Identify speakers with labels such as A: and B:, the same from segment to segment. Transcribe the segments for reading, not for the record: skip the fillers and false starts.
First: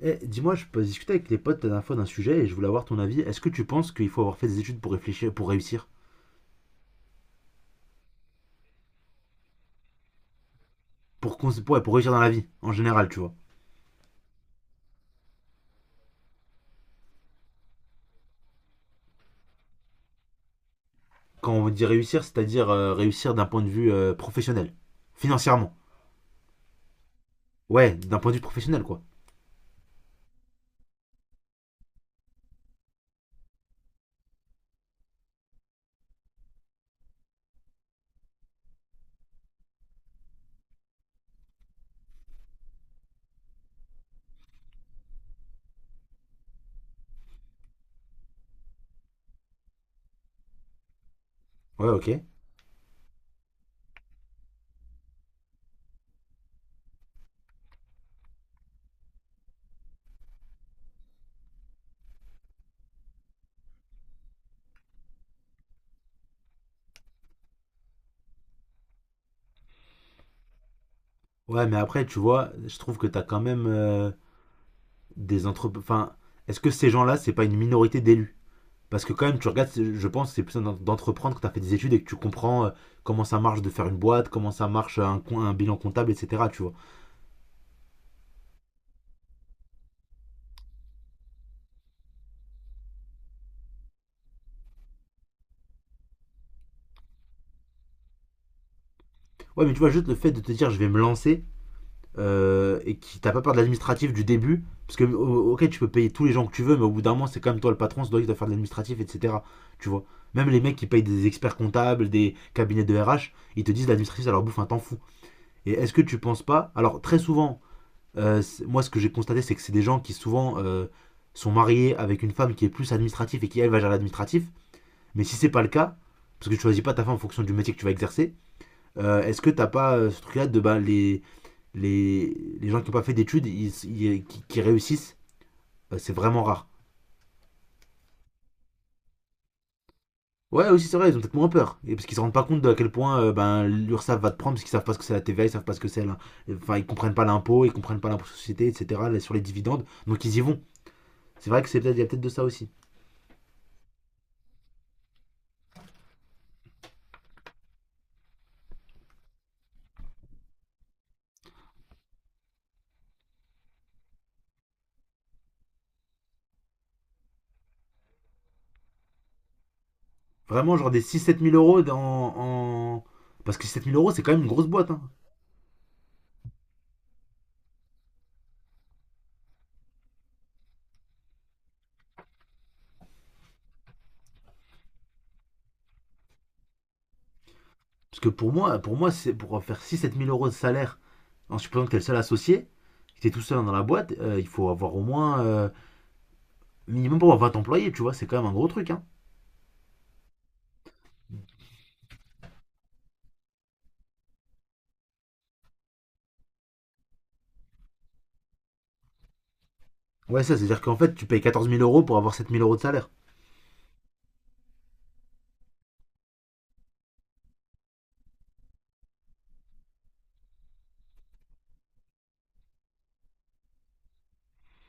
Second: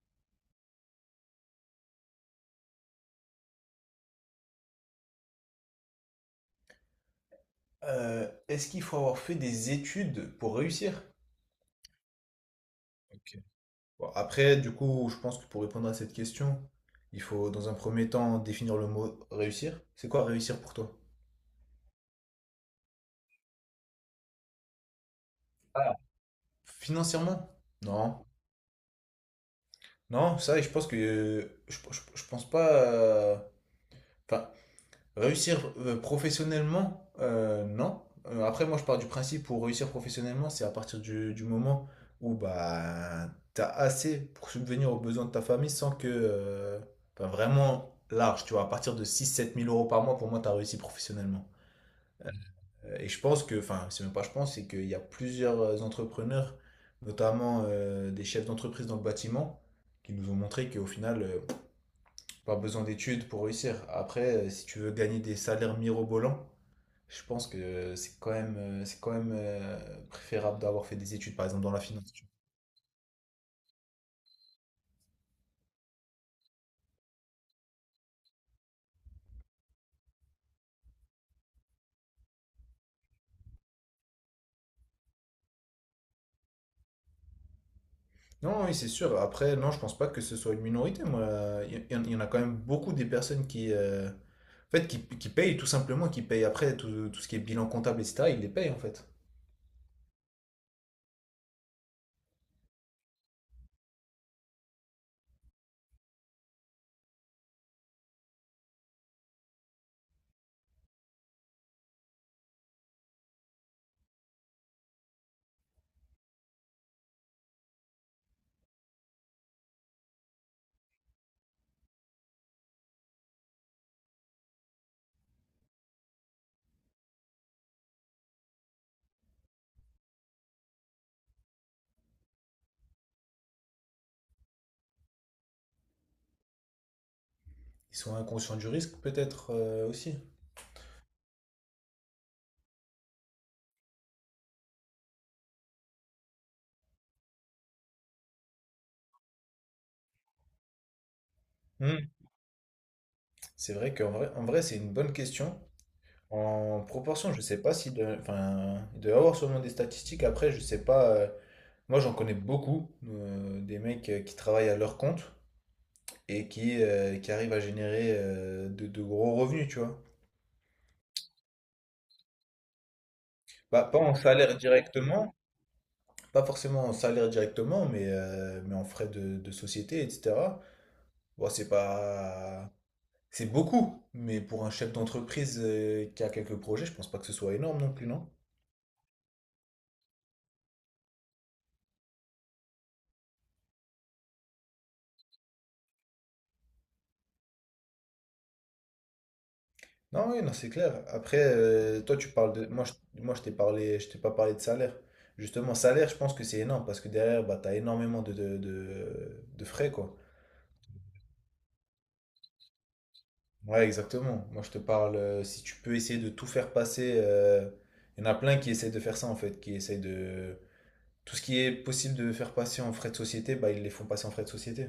A: Eh, dis-moi, je peux discuter avec les potes la dernière fois d'un sujet et je voulais avoir ton avis. Est-ce que tu penses qu'il faut avoir fait des études pour réfléchir, pour réussir?
B: Est-ce qu'il faut avoir fait des études pour réussir?
A: Ouais, pour réussir dans la vie, en général, tu vois.
B: Ok. Bon, après, du coup, je pense que pour répondre à cette question, il faut dans un premier temps définir le mot réussir. C'est quoi réussir pour toi?
A: Quand on dit réussir, c'est-à-dire réussir d'un point de vue professionnel, financièrement.
B: Ah. Financièrement?
A: Ouais, d'un
B: Non.
A: point de vue professionnel, quoi.
B: Non, ça, je pense que je pense pas. Enfin, réussir professionnellement, non. Après, moi, je pars du principe pour réussir professionnellement, c'est à partir du moment où bah, tu as assez pour subvenir aux besoins de ta famille sans que, enfin, vraiment large, tu vois. À partir de 6 7 000 euros par mois, pour moi, tu as réussi professionnellement.
A: Ouais, ok.
B: Et je pense que. Enfin, c'est même pas je pense, c'est qu'il y a plusieurs entrepreneurs, notamment des chefs d'entreprise dans le bâtiment, qui nous ont montré qu'au final, pas besoin d'études pour réussir. Après, si tu veux gagner des salaires mirobolants, je pense que c'est quand même, préférable d'avoir fait des études, par exemple,
A: Ouais,
B: dans
A: mais
B: la
A: après,
B: finance.
A: tu
B: Tu
A: vois, je trouve que t'as quand même des entreprises. Enfin, est-ce que ces gens-là, c'est pas une minorité d'élus? Parce que quand même, tu regardes, je pense, que c'est plus d'entreprendre quand t'as fait des études et que tu comprends comment ça marche de faire une boîte, comment ça marche un bilan comptable, etc. Tu vois.
B: vois. Non, oui, c'est sûr. Après, non, je pense pas que ce soit une minorité, moi. Il y en a quand même beaucoup des personnes en fait, qui payent, tout simplement, qui payent après tout ce qui est bilan comptable, etc. Ils les payent, en fait.
A: Ouais, mais tu vois, juste le fait de te dire je vais me lancer et qui t'as pas peur de l'administratif du début, parce que ok, tu peux payer tous les gens que tu veux, mais au bout d'un moment, c'est quand même toi le patron, c'est toi qui dois faire de l'administratif, etc. Tu vois, même les mecs qui payent des experts comptables, des cabinets de RH, ils te disent l'administratif ça leur bouffe un temps fou. Et est-ce que tu penses pas? Alors, très souvent, moi ce que j'ai constaté, c'est que c'est des gens qui souvent sont mariés avec une femme qui est plus administrative et qui elle va gérer l'administratif, mais si c'est pas le cas, parce que tu choisis pas ta femme en fonction du métier que tu vas exercer, est-ce que t'as pas ce truc là de bah, les, les gens qui n'ont pas fait d'études, qui réussissent, c'est vraiment rare.
B: Ils sont inconscients du risque, peut-être aussi.
A: Ouais, aussi c'est vrai, ils ont peut-être moins peur. Et parce qu'ils se rendent pas compte de à quel point ben, l'URSSAF va te prendre, parce qu'ils savent pas ce que c'est la TVA, ils savent pas ce que c'est enfin, ils comprennent pas l'impôt, ils comprennent pas l'impôt sur la société, etc., là, sur les dividendes, donc ils y vont. C'est vrai que c'est peut-être,
B: Hmm.
A: il y a peut-être de ça aussi.
B: C'est vrai qu'en vrai, en vrai, c'est une bonne question. En proportion, je sais pas si de, enfin, il doit y avoir sûrement des statistiques. Après, je sais pas. Moi, j'en connais beaucoup des mecs qui travaillent à leur compte et qui arrivent à générer de gros revenus, tu vois.
A: Vraiment, genre des six sept mille euros en... parce que six
B: Bah,
A: sept mille
B: pas
A: euros,
B: en
A: c'est quand même une
B: salaire
A: grosse boîte, hein.
B: directement, pas forcément en salaire directement, mais en frais de société, etc. Bon, c'est pas, c'est beaucoup, mais pour un chef d'entreprise qui a quelques projets, je pense pas que ce soit énorme non plus,
A: Parce que
B: non?
A: pour moi c'est pour faire six sept mille euros de salaire, en supposant que t'es le seul associé, que t'es tout seul dans la boîte, il faut avoir au moins minimum pour avoir 20 employés, tu vois, c'est quand même un gros truc, hein.
B: Non, oui, non, c'est clair. Après, toi, tu parles de. Moi, je t'ai parlé, je t'ai pas parlé de salaire. Justement, salaire, je pense que c'est énorme parce que derrière, bah, t'as énormément de frais, quoi.
A: Ouais, ça, c'est-à-dire qu'en fait, tu payes 14 000 euros pour avoir 7 000 euros de salaire.
B: Ouais, exactement. Moi, je te parle, si tu peux essayer de tout faire passer. Il y en a plein qui essaient de faire ça, en fait, qui essaient de. Tout ce qui est possible de faire passer en frais de société, bah, ils les font passer en frais de société.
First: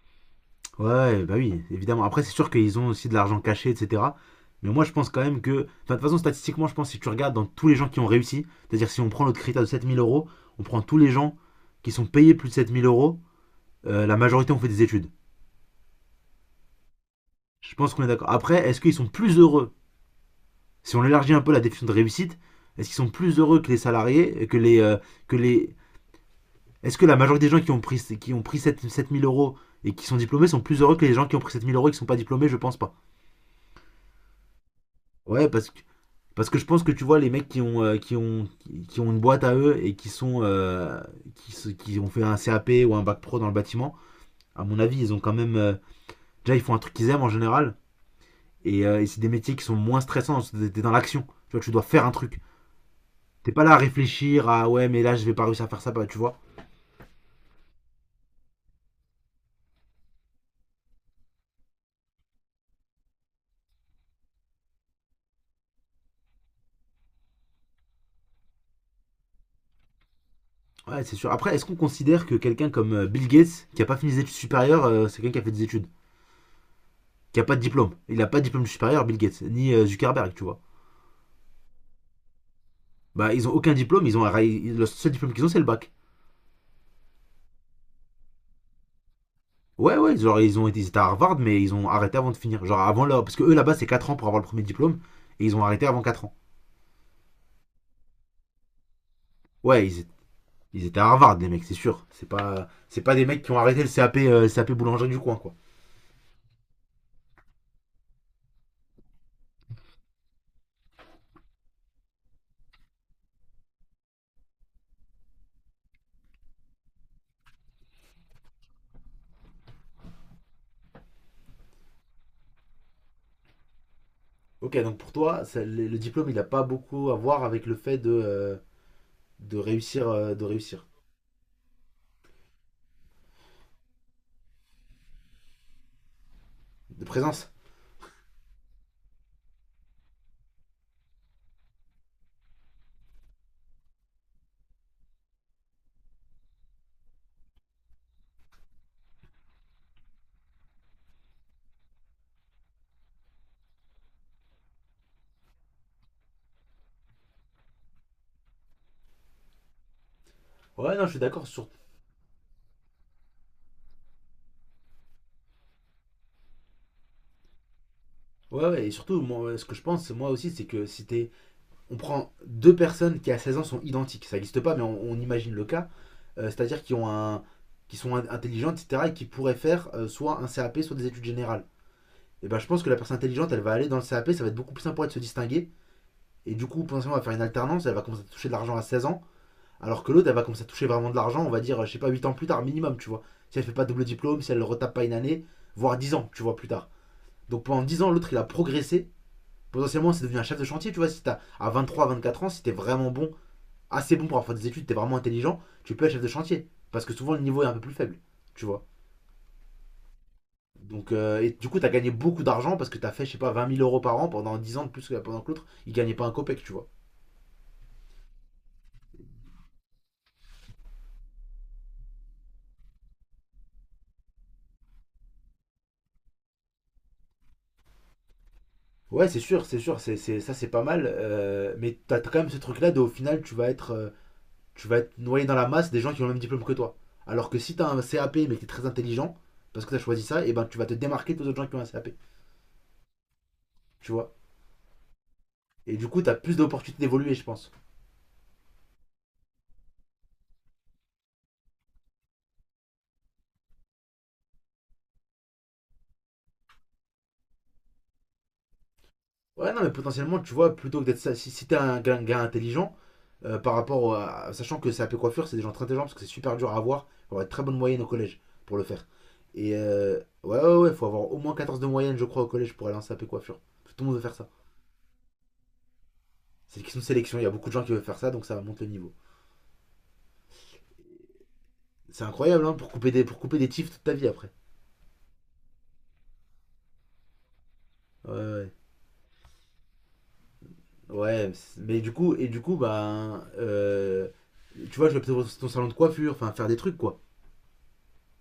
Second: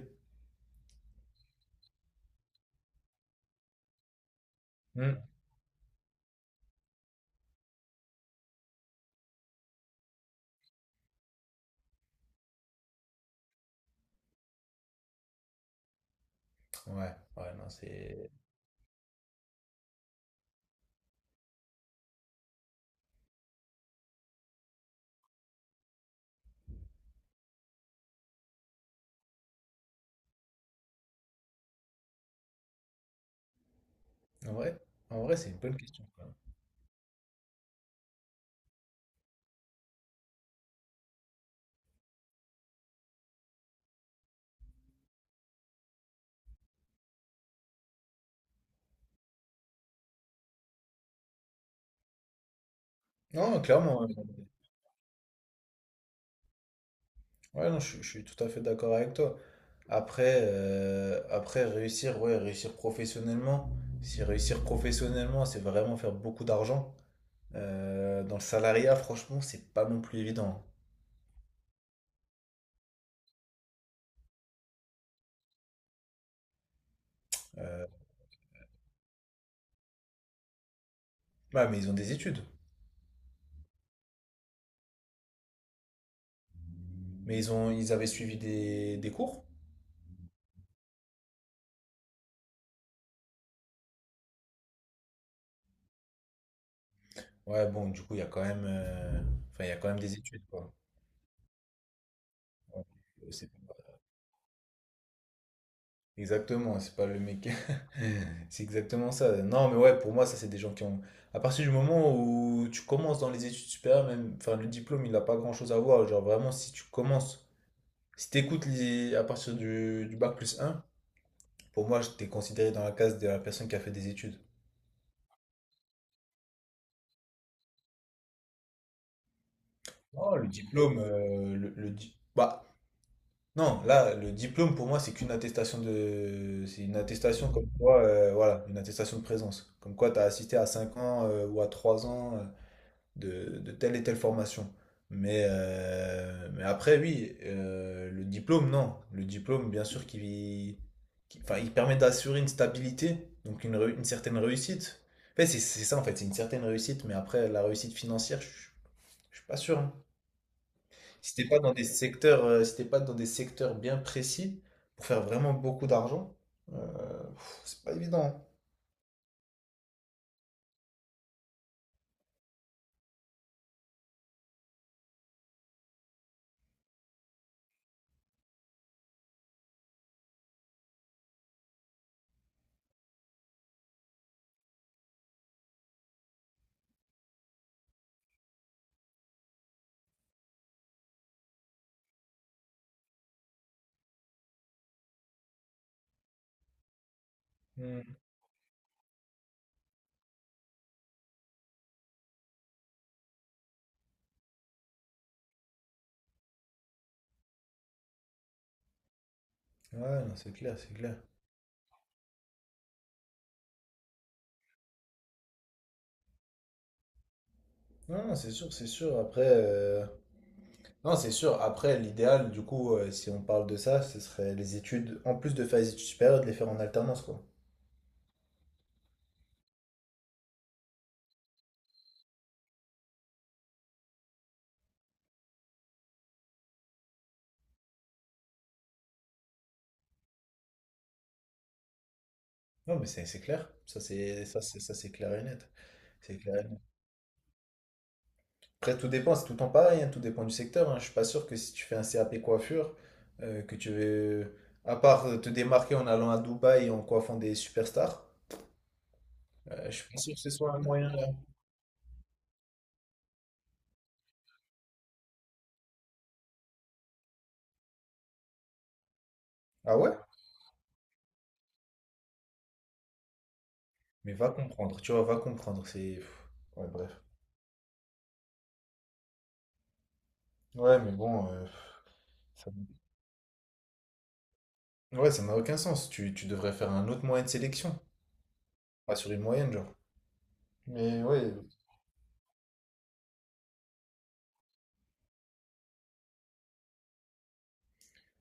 A: Ouais, bah oui, évidemment. Après, c'est sûr qu'ils ont aussi de l'argent caché, etc. Mais moi, je pense quand
B: Hmm.
A: même que, enfin, de toute façon, statistiquement, je pense que si tu regardes dans tous les gens qui ont réussi, c'est-à-dire si on prend notre critère de 7 000 euros, on prend tous les gens qui sont payés plus de 7 000 euros, la majorité ont fait des études.
B: Ouais, ouais, non,
A: Je pense qu'on est d'accord.
B: c'est.
A: Après, est-ce qu'ils sont plus heureux? Si on élargit un peu la définition de réussite, est-ce qu'ils sont plus heureux que les salariés, que les, que les est-ce que la majorité des gens qui ont pris 7000 euros et qui sont diplômés sont plus heureux que les gens qui ont pris 7 000 euros et qui sont pas diplômés? Je pense pas.
B: En vrai, en vrai,
A: Ouais,
B: c'est une bonne question, quoi.
A: parce que je pense que tu vois, les mecs qui ont, une boîte à eux et qui ont fait un CAP ou un bac pro dans le bâtiment, à mon avis, ils ont quand même, déjà, ils font un truc qu'ils aiment en général. Et, c'est des métiers qui sont moins stressants, t'es dans l'action. Tu vois, tu dois faire un truc. T'es
B: Non,
A: pas là à
B: clairement. Ouais.
A: réfléchir à ouais, mais là, je vais pas réussir à faire ça, bah, tu vois.
B: Ouais, non, je suis tout à fait d'accord avec toi. Après réussir, ouais, réussir professionnellement. Si réussir professionnellement, c'est vraiment faire beaucoup d'argent. Dans le salariat, franchement, c'est pas non plus évident.
A: Ouais, c'est sûr. Après, est-ce qu'on considère que quelqu'un comme Bill Gates, qui a pas fini des études supérieures, c'est quelqu'un qui a fait des études, qui a pas de diplôme? Il a pas de diplôme supérieur, Bill Gates, ni Zuckerberg, tu vois.
B: Ouais, mais ils ont des études.
A: Bah, ils ont aucun diplôme, ils ont le seul diplôme qu'ils ont, c'est le bac.
B: Mais ils ont, ils avaient suivi des cours.
A: Ouais, ouais, genre, ils ont été ils étaient à Harvard, mais ils ont arrêté avant de finir. Genre, avant là, parce que eux là-bas, c'est 4 ans pour avoir le premier diplôme, et ils ont arrêté avant 4 ans.
B: Ouais, bon, du coup, il y a quand même, enfin, il y a
A: Ouais,
B: quand même des études, quoi.
A: ils étaient à Harvard, les mecs, c'est sûr. C'est pas des
B: Ouais,
A: mecs
B: c'est-
A: qui ont arrêté le CAP, CAP boulangerie du coin, quoi.
B: Exactement, c'est pas le mec. C'est exactement ça. Non, mais ouais, pour moi, ça, c'est des gens qui ont. À partir du moment où tu commences dans les études supérieures, même, enfin, le diplôme, il n'a pas grand-chose à voir. Genre, vraiment, si tu commences, si t'écoutes à partir du bac plus un pour moi, je t'ai considéré dans la case de la personne qui a fait des études.
A: Ok, donc pour toi, le diplôme, il a pas beaucoup à voir avec le fait de, de réussir,
B: Oh, le diplôme, le di- Bah, non, là, le diplôme, pour moi, c'est qu'une attestation de. C'est une
A: de présence.
B: attestation comme quoi, voilà, une attestation de présence. Comme quoi, t'as assisté à 5 ans, ou à 3 ans de telle et telle formation. Mais après, oui, le diplôme, non. Le diplôme, bien sûr, enfin, il permet d'assurer une stabilité, donc une certaine réussite. En fait, c'est ça, en fait, c'est une certaine réussite, mais après, la réussite financière, je suis pas sûr. Hein.
A: Ouais, non, je suis
B: Si
A: d'accord
B: t'es pas
A: sur.
B: dans des secteurs, si t'es pas dans des secteurs bien précis, pour faire vraiment beaucoup d'argent, c'est pas évident.
A: Ouais, ouais, et surtout, moi, ce que je pense, moi aussi, c'est que si t'es. On prend deux personnes qui à 16 ans sont identiques, ça n'existe pas, mais on imagine le cas, c'est-à-dire qui ont un, qui sont intelligentes, etc., et qui pourraient faire soit un CAP, soit des études générales. Et ben, je pense que la personne intelligente, elle va aller dans le CAP, ça va être beaucoup plus simple pour elle de se distinguer, et du coup, potentiellement, elle va faire une alternance, elle va commencer à toucher de l'argent à 16 ans. Alors que l'autre, elle va commencer à toucher vraiment de l'argent, on va dire, je sais pas, 8 ans plus tard minimum, tu vois. Si elle fait pas double diplôme, si elle retape pas une année, voire 10 ans, tu vois, plus tard. Donc pendant 10 ans,
B: Hein.
A: l'autre, il a progressé. Potentiellement, c'est devenu un chef de chantier, tu vois. Si t'as à 23, 24 ans, si t'es vraiment bon, assez bon pour avoir fait des études, t'es vraiment intelligent, tu peux être chef de chantier. Parce que souvent, le niveau est un peu plus faible, tu vois.
B: Hmm. Ouais, non, c'est clair, c'est
A: Donc,
B: clair.
A: et du coup, t'as gagné beaucoup d'argent parce que t'as fait, je sais pas, 20 000 euros par an pendant 10 ans de plus que pendant que l'autre, il gagnait pas un copec, tu vois.
B: Non, non, c'est sûr, c'est sûr. Après, non, c'est sûr. Après, l'idéal, du coup, si on parle de ça, ce serait les études, en plus de faire les études supérieures, de les faire en alternance, quoi.
A: Ouais, c'est sûr, ça c'est pas mal, mais t'as quand même ce truc-là de au final, tu vas être, tu vas être noyé dans la masse des gens qui ont le même diplôme que toi. Alors que si t'as un CAP mais que t'es très intelligent, parce que t'as choisi ça, et ben tu vas te démarquer des autres gens qui ont un CAP.
B: Non, mais c'est clair. Ça,
A: Tu vois.
B: c'est ça, c'est ça, c'est clair et net.
A: Et du coup, t'as
B: C'est
A: plus
B: clair et net.
A: d'opportunités d'évoluer, je pense.
B: Après, tout dépend, c'est tout le temps pareil, hein, tout dépend du secteur. Hein. Je suis pas sûr que si tu fais un CAP coiffure, que tu veux, à part te démarquer en allant à Dubaï et en coiffant des superstars,
A: Ouais, non, mais
B: je suis pas sûr
A: potentiellement,
B: que ce
A: tu vois,
B: soit un
A: plutôt que
B: moyen.
A: d'être,
B: Là.
A: si, si t'es un gars intelligent, par rapport à. Sachant que CAP coiffure, c'est des gens très intelligents parce que c'est super dur à avoir. Il faut avoir une très bonne moyenne au collège pour le faire.
B: Ah ouais?
A: Ouais, ouais, ouais, il faut avoir au moins 14 de moyenne, je crois, au collège pour aller en CAP coiffure. Tout le monde veut
B: Mais
A: faire ça.
B: va comprendre, tu vois, va comprendre. C'est.
A: C'est une
B: Ouais,
A: question de
B: bref.
A: sélection, il y a beaucoup de gens qui veulent faire ça, donc ça monte le niveau.
B: Ouais, mais bon,
A: C'est incroyable,
B: ça-
A: hein, pour couper des tifs toute ta vie après.
B: Ouais, ça n'a aucun sens. Tu devrais faire un autre moyen de sélection.
A: Ouais, ouais.
B: Pas sur une moyenne, genre. Mais
A: Ouais,
B: ouais.
A: mais du coup, bah tu vois, je vais peut-être dans ton salon de coiffure, enfin, faire des trucs, quoi.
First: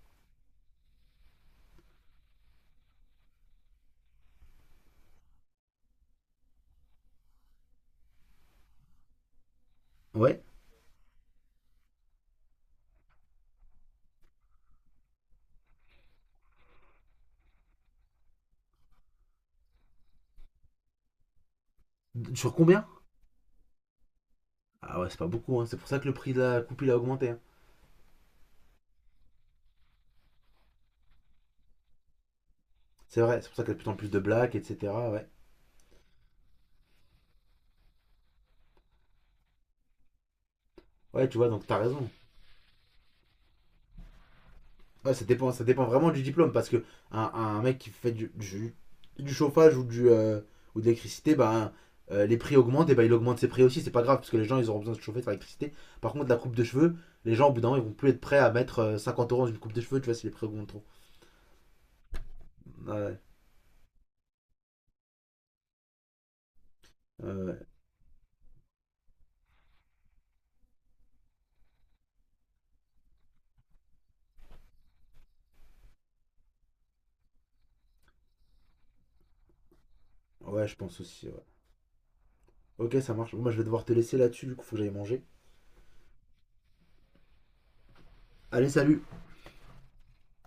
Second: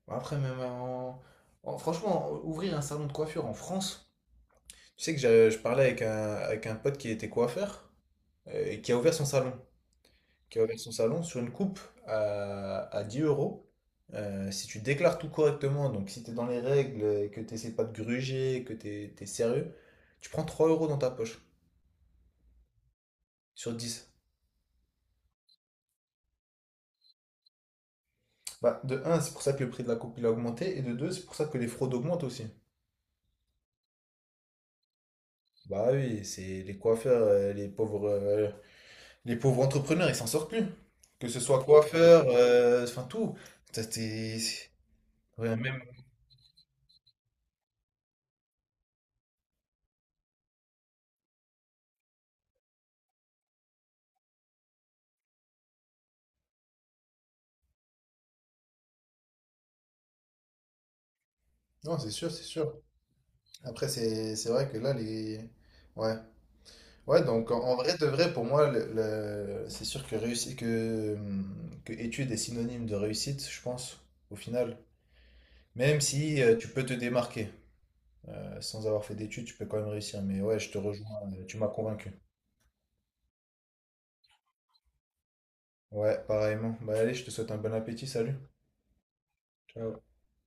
B: Après, même Franchement, ouvrir un salon de coiffure en France. Tu sais que je parlais avec un pote qui était coiffeur et qui a ouvert son salon.
A: Ouais.
B: Qui a ouvert son salon sur une coupe à 10 euros. Si tu déclares tout correctement, donc si tu es dans les règles, et que tu n'essaies pas de gruger, que tu es, sérieux, tu prends 3 euros dans ta poche
A: Sur combien?
B: sur 10.
A: Ah ouais, c'est pas beaucoup, hein. C'est pour ça que le prix de la coupe, il a augmenté, hein.
B: Bah, de un, c'est pour ça que le prix de la coupe il a augmenté, et de deux, c'est pour ça que les fraudes augmentent aussi.
A: C'est vrai, c'est pour ça qu'il y a de plus en plus de blagues, etc. Ouais.
B: Bah oui, c'est les coiffeurs, les pauvres, les pauvres entrepreneurs, ils s'en sortent plus. Que
A: Ouais, tu
B: ce
A: vois,
B: soit
A: donc t'as raison.
B: coiffeur, enfin tout. Ça,
A: Ouais, ça dépend,
B: ouais,
A: ça
B: même.
A: dépend vraiment du diplôme parce que un mec qui fait du chauffage ou de l'électricité, bah, les prix augmentent et bah, il augmente ses prix aussi. C'est pas grave parce que les gens ils auront besoin de se chauffer, de faire l'électricité. Par contre, la coupe de cheveux, les gens au bout d'un moment ils vont plus être prêts à mettre 50 euros dans une coupe de cheveux, tu vois, si les prix augmentent trop.
B: Non, c'est sûr, c'est sûr.
A: Ouais,
B: Après, c'est vrai que là, les. Ouais. Ouais, donc en,
A: ouais,
B: en vrai de vrai, pour moi, c'est sûr que que étude est synonyme de réussite, je pense, au final. Même si tu peux te démarquer. Sans avoir fait d'études, tu peux quand même réussir. Mais ouais,
A: ouais,
B: je
A: je
B: te
A: pense
B: rejoins,
A: aussi, ouais.
B: tu m'as convaincu.
A: Ok, ça marche. Bon, moi je vais devoir te laisser là-dessus, du coup, faut que j'aille manger.
B: Ouais, pareillement. Bah allez, je te souhaite un bon appétit, salut.
A: Allez, salut!
B: Ciao.